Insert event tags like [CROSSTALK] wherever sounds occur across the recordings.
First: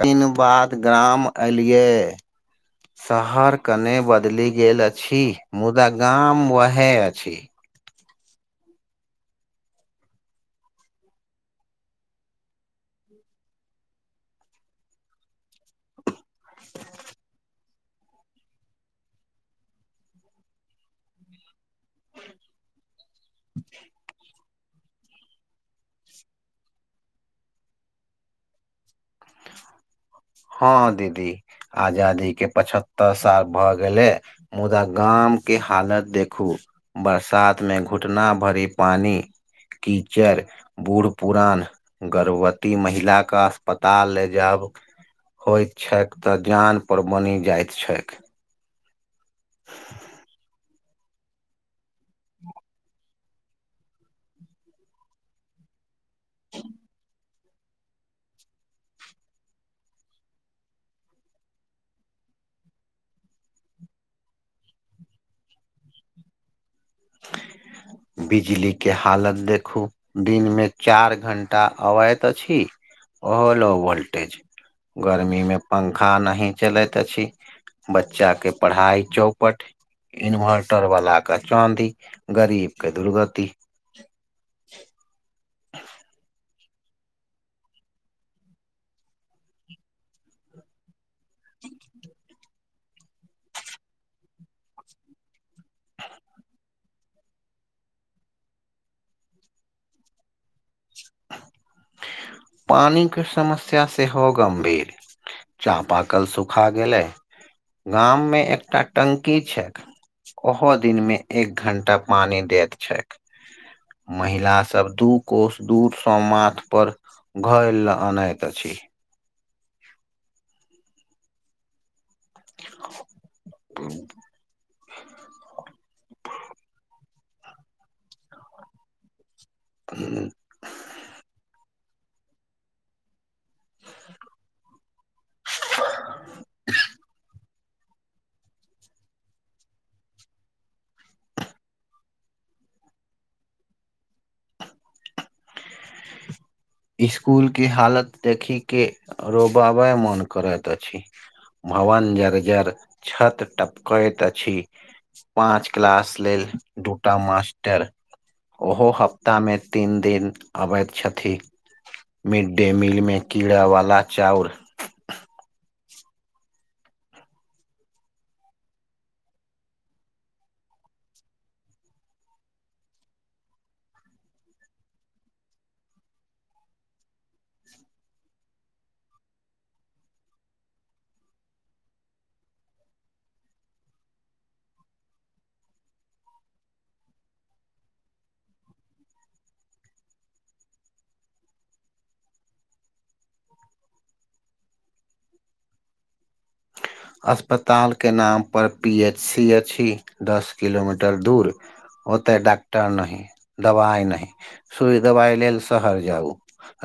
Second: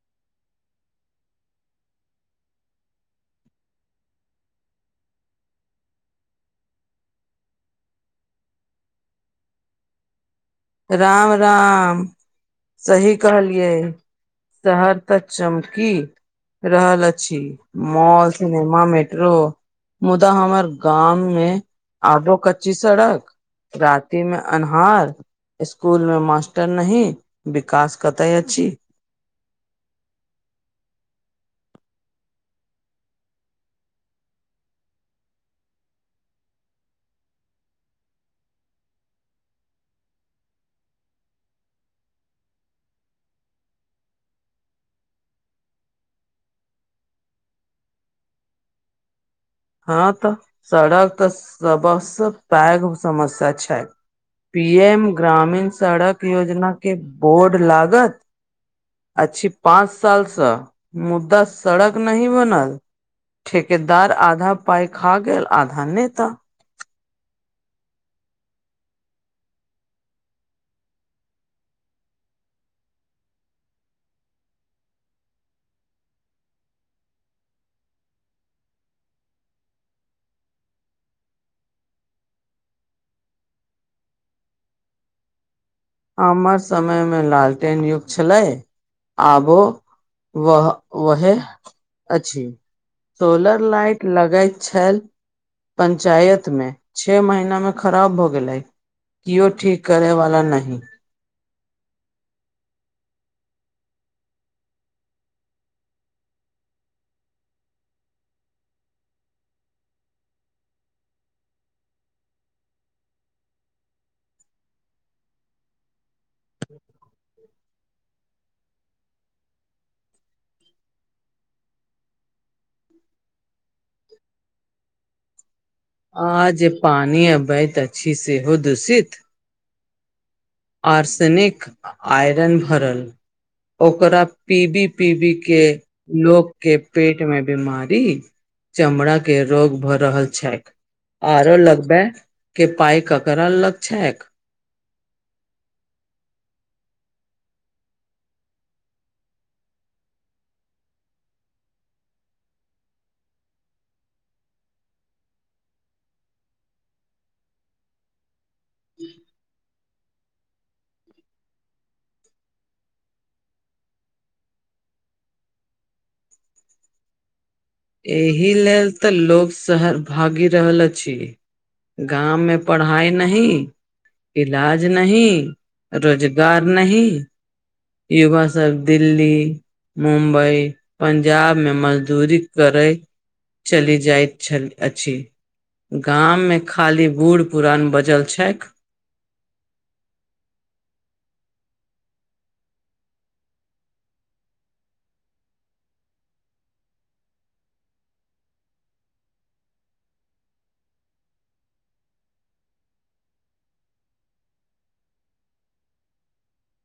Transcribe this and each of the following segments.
कनि बाद गाम एलियै। शहर कनि बदलि गेल अछि, मुदा गाम वैह अछि। राम राम। सही कहलियै, शहर त चमकी रहल छी। मॉल, सिनेमा, मेट्रो मुदा हमर गाम मे आबो कच्ची सड़क। रति मे अन्हार। स्कूल मे मास्टर नहि, विकास कतए अछि। हँ दीदी, आजादी के पचहत्तर साल भ गेलै। मुदा गाम के हालत देखू। बरसात मे घुटना भरी पानी। कीचर बूढ़ पुरान गर्भवती महिलाके अस्पताल ले जाब होइत छैक तऽ जान पर बनि जाइत छैक। हँ तऽ सड़क तऽ सबस पैघ समस्या छै। पी एम ग्रामीण सड़क योजनाके बोर्ड लागत। अच्छी पाँच सालसँ मुद्दा सड़क नही बनल। ठेकेदार आधा पाइ खा गेल। आधा नेता। ह। [INAUDIBLE] बिजली के हालत देखू दिन मे चार घंटा अबैत अछि। ओहो लो वोल्टेज गर्मी मे पंखा नहि चलैत अछि। बच्चा के पढ़ाई चौपट इन्वर्टर वला के चाँदी। गरीबके दुर्गति। हमर समय मे लालटेन युग छलै। आबो व वहे अछि। सोलर लाइट लगैत छल। पंचायत मे छे। महीना मे खराब भ गेलै। केओ ठीक करैवाला नहि। [INAUDIBLE] पानिके समस्या सेहो गम्भीर। चापाकल सुखा गेलै। गाम मे एकटा टंकी छै। ओहो दिनमे एक घंटा पानि दैत छैक। महिला सब दू कोष दूर से माथ पर घर ल अनैत अछि। ह। [INAUDIBLE] आ जे पानी अबैत अछि। सेहो दुषित। ह। [INAUDIBLE] आर्सेनिक आयरन भरल ओकरा पीबी पीबी। के लोक। के पेट मे बीमारी चमड़ा के रोग भऽ रहल छै। आरो लगबै। कि पाय ककरा अलग छैक स्कूल के हालत देखी के रोबाबे मोन करैत अछि। भवन जर्जर छत टपकैत अछि। पाच क्लास लेल दूटा मास्टर। ओहो हफ्तामे तीन दिन अबैत छथि। मिडडे मीलमें कीड़ा वाला चाउर। एहि लेल तऽ लोग शहर भागि रहल अछि। गाममे पढ़ाइ नहि इलाज नहि रोजगार नहि युवा सब दिल्ली मुंबई पंजाब मे मजदूरी करै चलि जाइत छल अछि। गाम मे खाली बूढ़ पुरान बचल छैक। अस्पताल के नाम पर पी एच सी अछि दस किलोमीटर दूर ओते डॉक्टर नहि दबाइ नहि सुइ दबाइ लेल शहर जाउ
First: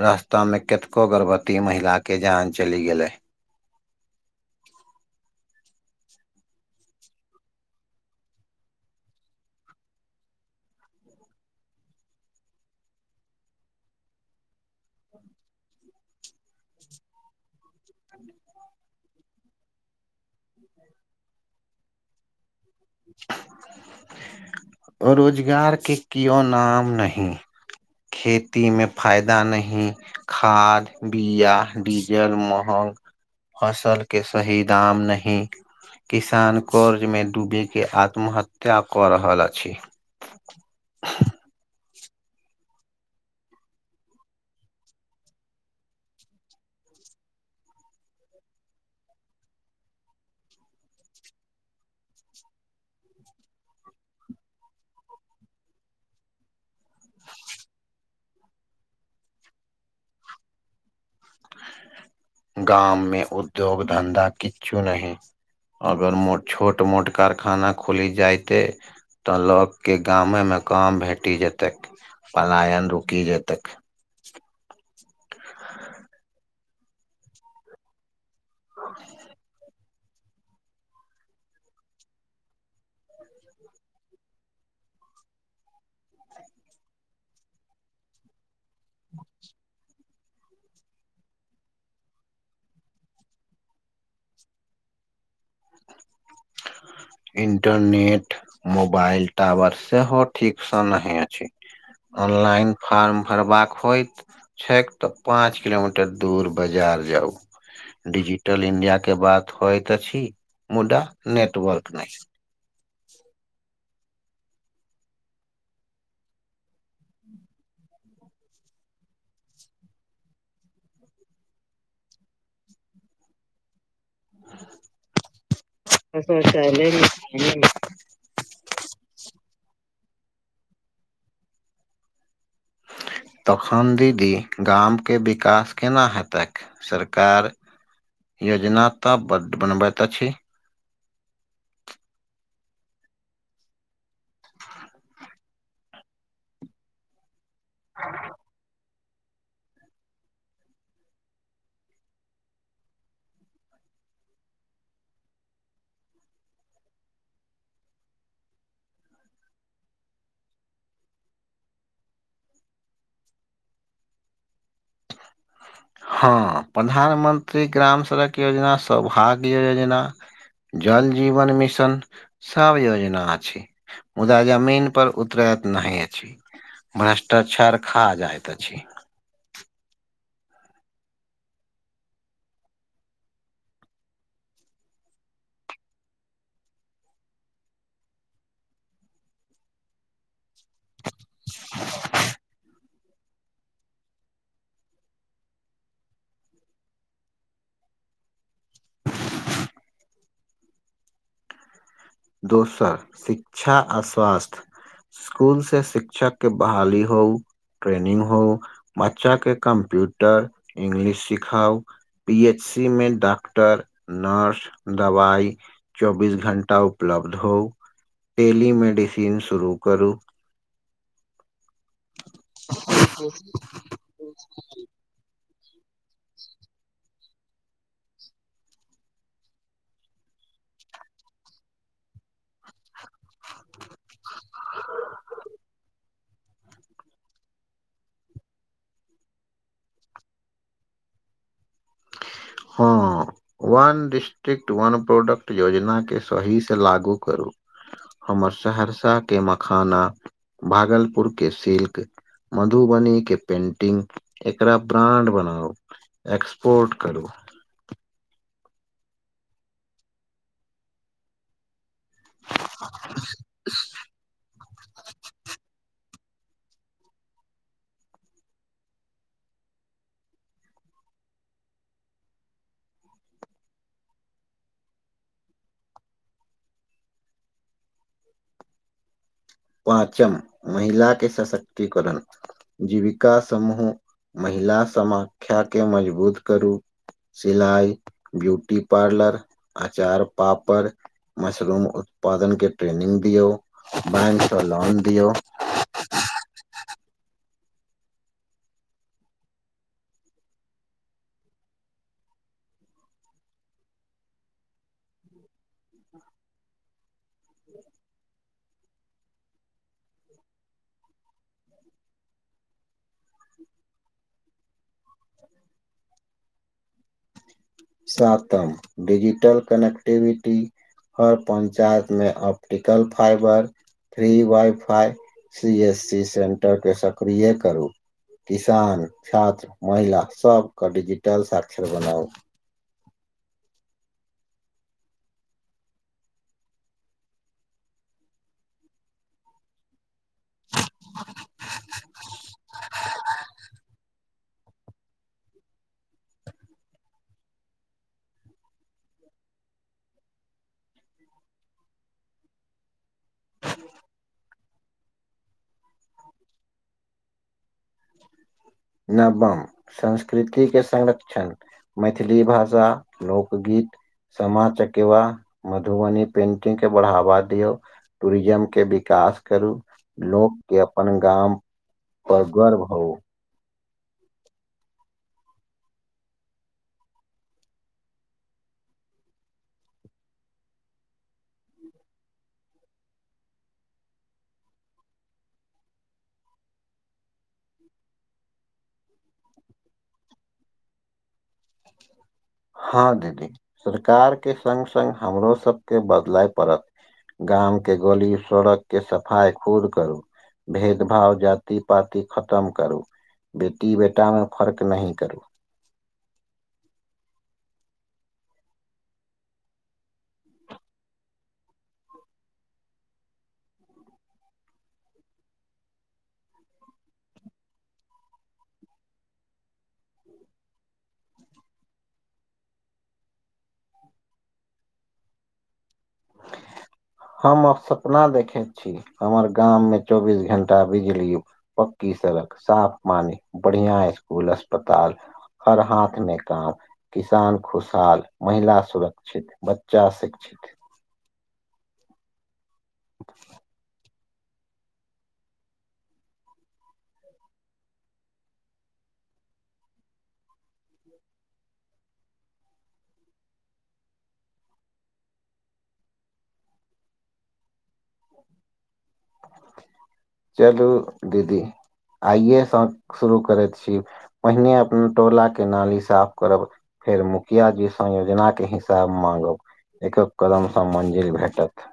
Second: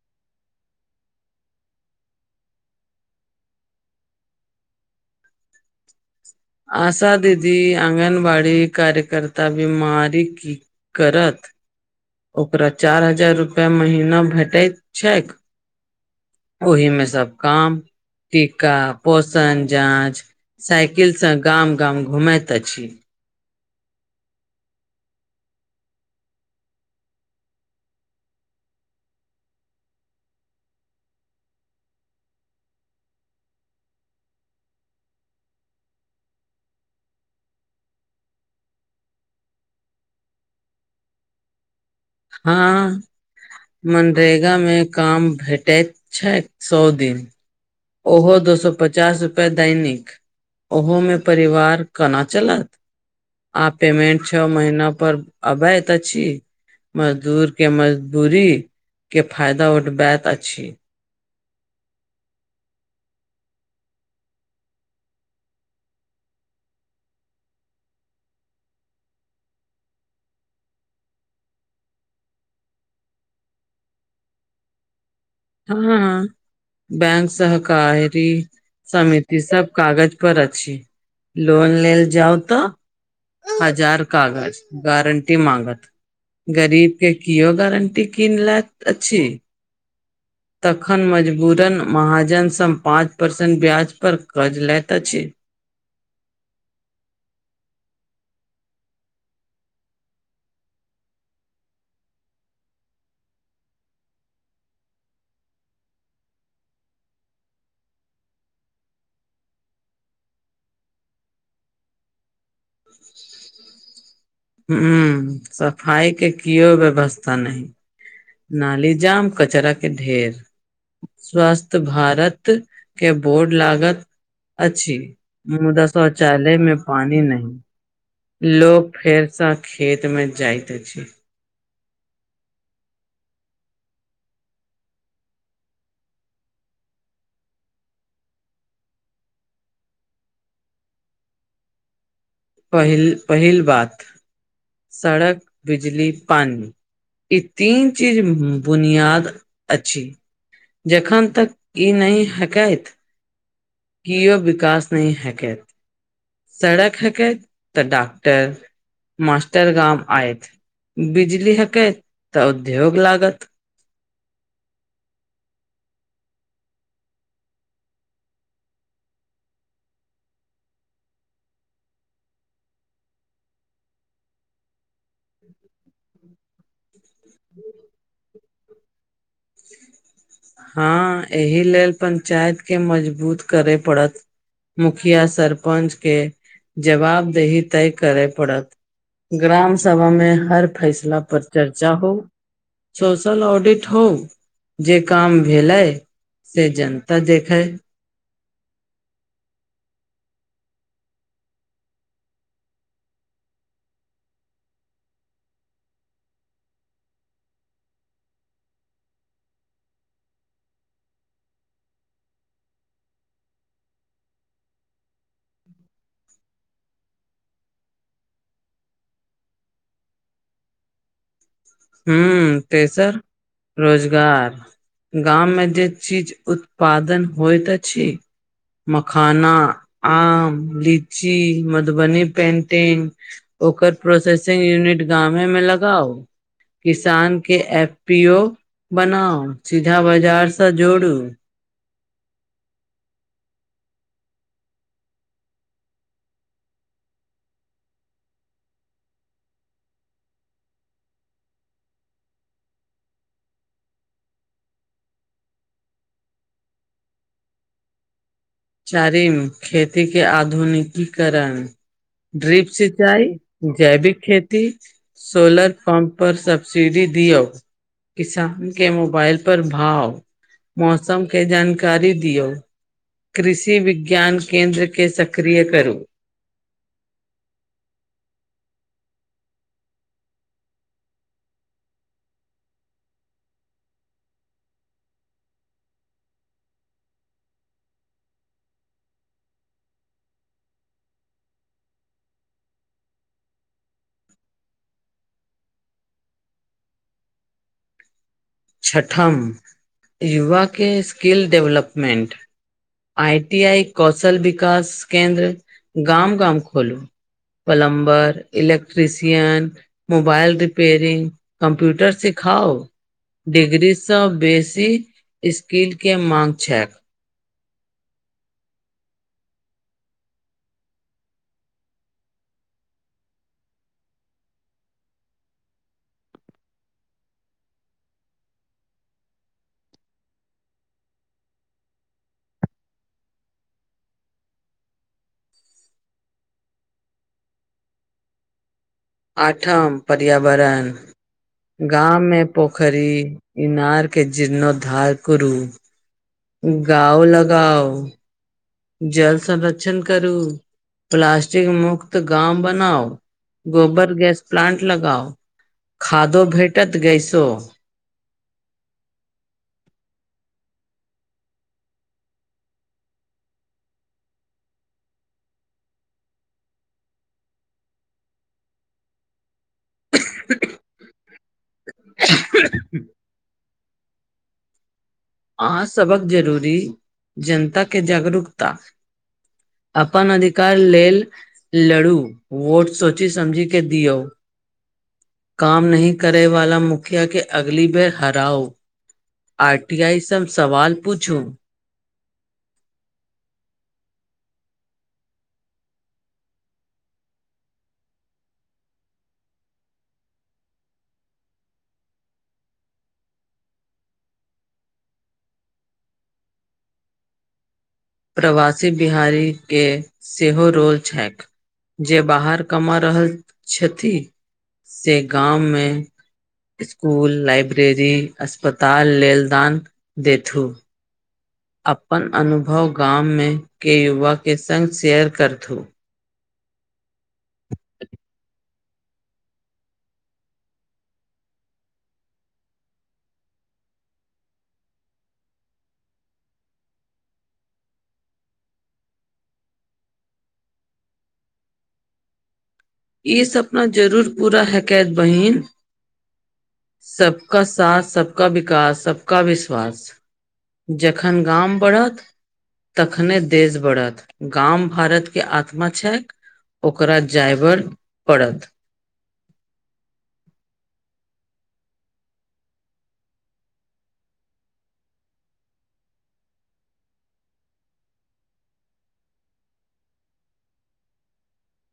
रास्ता में कतको गर्भवती महिला के जान चलि गेले। आशा दीदी आंगनवाड़ी कार्यकर्ता बीमारी की करत ओकरा चारि हजार रुपैआ महीना भेटैत छैक। ओहि मे सब काम। टीका पोषण जाँच साइकिल से गाम गाम घूमैत अछि। रोजगार के कियो नाम नहि खेती मे फायदा नहि, खाद बीया डीजल महग फसलके सही दाम नहि। किसान कर्ज मे डूबके आत्महत्या क रहल अछि। [INAUDIBLE] हँ। मनरेगामे काम भेटैत छैक सए दिन ओहो दो सए पचास रुपए दैनिक ओहोमे परिवार केना चलत। आ पेमेंट छ महिना पर अबैत अछि। मजदूर के मजदूरी के फायदा उठबैत अछि। गाम मे उद्योग धन्धा किछु नहि। अगर मोट छोट मोट कारखाना खुलि जयतै त लोकके गामे मे काम भेटि जेतै पलायन रुकि जेतै। हँ, बैंक सहकारी समिति सभ कागज पर अछि लोन लेल जाउ त हजार कागज, गारंटी मांगत गरीब के कियो गारंटी किन लेत अछि। तखन मजबूरन महाजनसँ पाँच परसेन्ट ब्याज पर कर्ज लैत अछि। इंटरनेट मोबाइल टावर सेहो ठीकसँ नहि अछि। ऑनलाइन फार्म भरबाक होइत छैक त पाँच किलोमीटर दूर बाजार जाउ। डिजिटल इंडिया के बात होइत अछि मुदा नेटवर्क नहि। [INAUDIBLE] हं सफाइ के केओ व्यवस्था नहि। नाली जाम कचरा के ढेर। स्वस्थ भारत के बोर्ड लागत अछि मुदा शौचालय में पानी नहि। लोक फेरसँ खेत में जाइत अछि। तखन दीदी गामके विकास केना हेतैक, सरकार योजना त बड बनबैत अछि पहिल पहिल बात सड़क बिजली पानी ई तीन चीज़ बुनियाद अछि, जखन तक ई नहि हेतैक केओ विकास नहि [UNINTELLIGIBLE] सड़क [UNINTELLIGIBLE] त डॉक्टर मास्टर गाम आयत, बिजली हेतैक त उद्योग लागत। हां प्रधानमत्री ग्राम सड़क योजना, सौभाग्य योजना जल जीवन मिशन सब योजना अछि। मुदा जमीन पर उतरैत नहि अछि। भ्रष्टाचार खा जाइत अछि। हां एहि लेल पंचायत के मजबूत करय पड़त। मुखिया सरपंच के जवाबदेही तय करय पड़त। ग्राम सभा मे हर फेसला पर चर्चा हो, सोशल ऑडिट हो जे काम भेलै, से जनता देखै। दोसर शिक्षा आ स्वास्थ्य स्कूल से शिक्षक के बहाली हो ट्रेनिंग हो बच्चा के कम्प्यूटर इंग्लिश सिखाउ पी एच सी मे डॉक्टर नर्स दवाई चौबीस घंटा पर उपलब्ध हो टेलीमेडिसिन शुरू करू। हूँ, त सर रोजगार गाँव मे चीज उत्पादन होइत छी। मखाना, आम, लीची, मधुबनी पेन्टिंग ओकर प्रोसेसिंग यूनिट गामे में लगाउ। किसान के एफ पी ओ बनाउ, सीधा बाजार से जोड़ू। हं। वन डिस्ट्रिक्ट वन प्रोडक्ट योजना के सही से लागू करू। हमर सहरसा के मखाना भागलपुर के सिल्क मधुबनी के पेन्टिंग, एकरा ब्रांड बनाउ, एक्सपोर्ट करू। चारिम खेती के आधुनिकीकरण। ड्रिप सिंचाई, जैविक खेती। सोलर पम्प पर, सबब्सिडी दियो। किसान के मोबाइल पर भाव, मौसम के जानकारी दियो। कृषि विज्ञान केन्द्र के सक्रिय करू। पाँचम महिला के सशक्तिकरण। जीविका समूह महिला समाख्या के मजबूत करू। सिलाई, ब्यूटी पार्लर, अचार पापड़ मशरूम उत्पादन के ट्रेनिंग दियो, बैंक से लोन दियो। छठम, युवा के skill development. I T I, कोशल विकास केन्द्र गाम- गाम खोलू। Plumber, electrician mobile repairing, computer सिखाओ। डिग्री से बेसी स्किल के माँग छै। सातम डजिटल कनेक्टिविटी हर पंचायत मे optical fibre free wifi, C S C centre करे सक्रिय करू। किसान, छात्र, महिला सब के डिजिटल साक्षर बनाउ। आठम पर्यावरण, गाँव में पोखरी, इनार के जीर्णोधार करू। गाउ लगाउ। जल संरक्षण करू, प्लास्टिक मुक्त गाम बनाउ। गोबर गैसों प्लांट लगाओ, खादो भेटत गैसों। नवम संस्कृति के संरक्षण। मैथिली भाषा, लोक गीत सामा चकेवा, मधुबनी पेंटिंग के बढ़ावा दियो। टूरिज्म के विकास करू, लोक के अपन गाम कड़गर् हो। अहां सबहक जरूरी, जनता के जागरूकता। अपन अधिकार लेल लड़ू वोट सोची समझी के दियो। काम न करे वाला मुखिया के अगली बेर हराउ आठ डीय ई सब सवाल पूछू। हा दीदी सरकार के संग संग हमरो सबके बदलाय पड़त। गाम के गली सड़क के सफाइ खुद करू। भेदभाव जाति पति खतम करू। बेटी बेटा मे फर्क नहि करू। प्रवासी बिहारी के सेहो रोल छेक। जे बाहर कमा रहल छथि से गाम मे। स्कूल लाइब्रेरी अस्पताल लेल दान देथु। अपन अनुभव गाम मे के युवा के संग शेयर करथु। हम अब सपना देखे छी हमर गाम मे चौबीस घंटा बिजली। पक्की सड़क साफ पानी बढ़िया स्कूल अस्पताल हर हाथ मे काम किसान खुश हाल महिला सुरक्षित बच्चा शिक्षित। ई सपना जरूर पूरा हे कायत बहिन सबका साथ सबका विकास सबका विश्वास। जखन गाम बढ़त। तखने देश बढ़त गाम भारत के आत्मा छेक। ओकरा जाइवर पड़त। चलू दीदी आइए से शुरू करे छी। पहिने अपन टोला के नाली साफ करब। फिर मुखिया जी से योजना के हिसाब मांगब एकक कदम से मंजिल भेटत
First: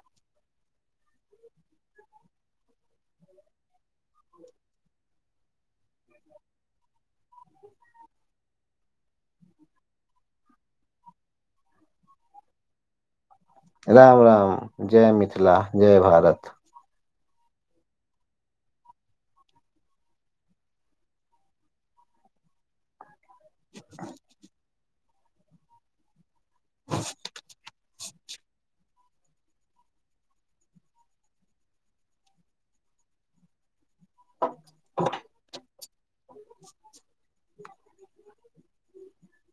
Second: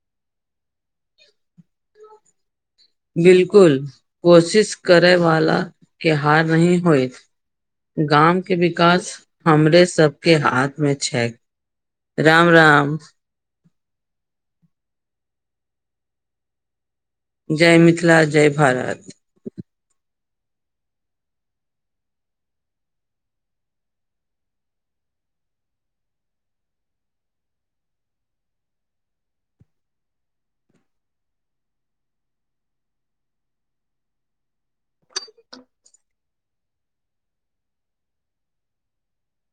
बिलकुल कोशिश करे वाला के हार नही होइत। गाम के विकास हमरे सबके हाथ मे छे। राम राम राम राम जय मिथिला जय भारत। जय मिथिला जय भारत। हह [UNINTELLIGIBLE] ह उच [INAUDIBLE] ईच [INAUDIBLE] ईक [INAUDIBLE]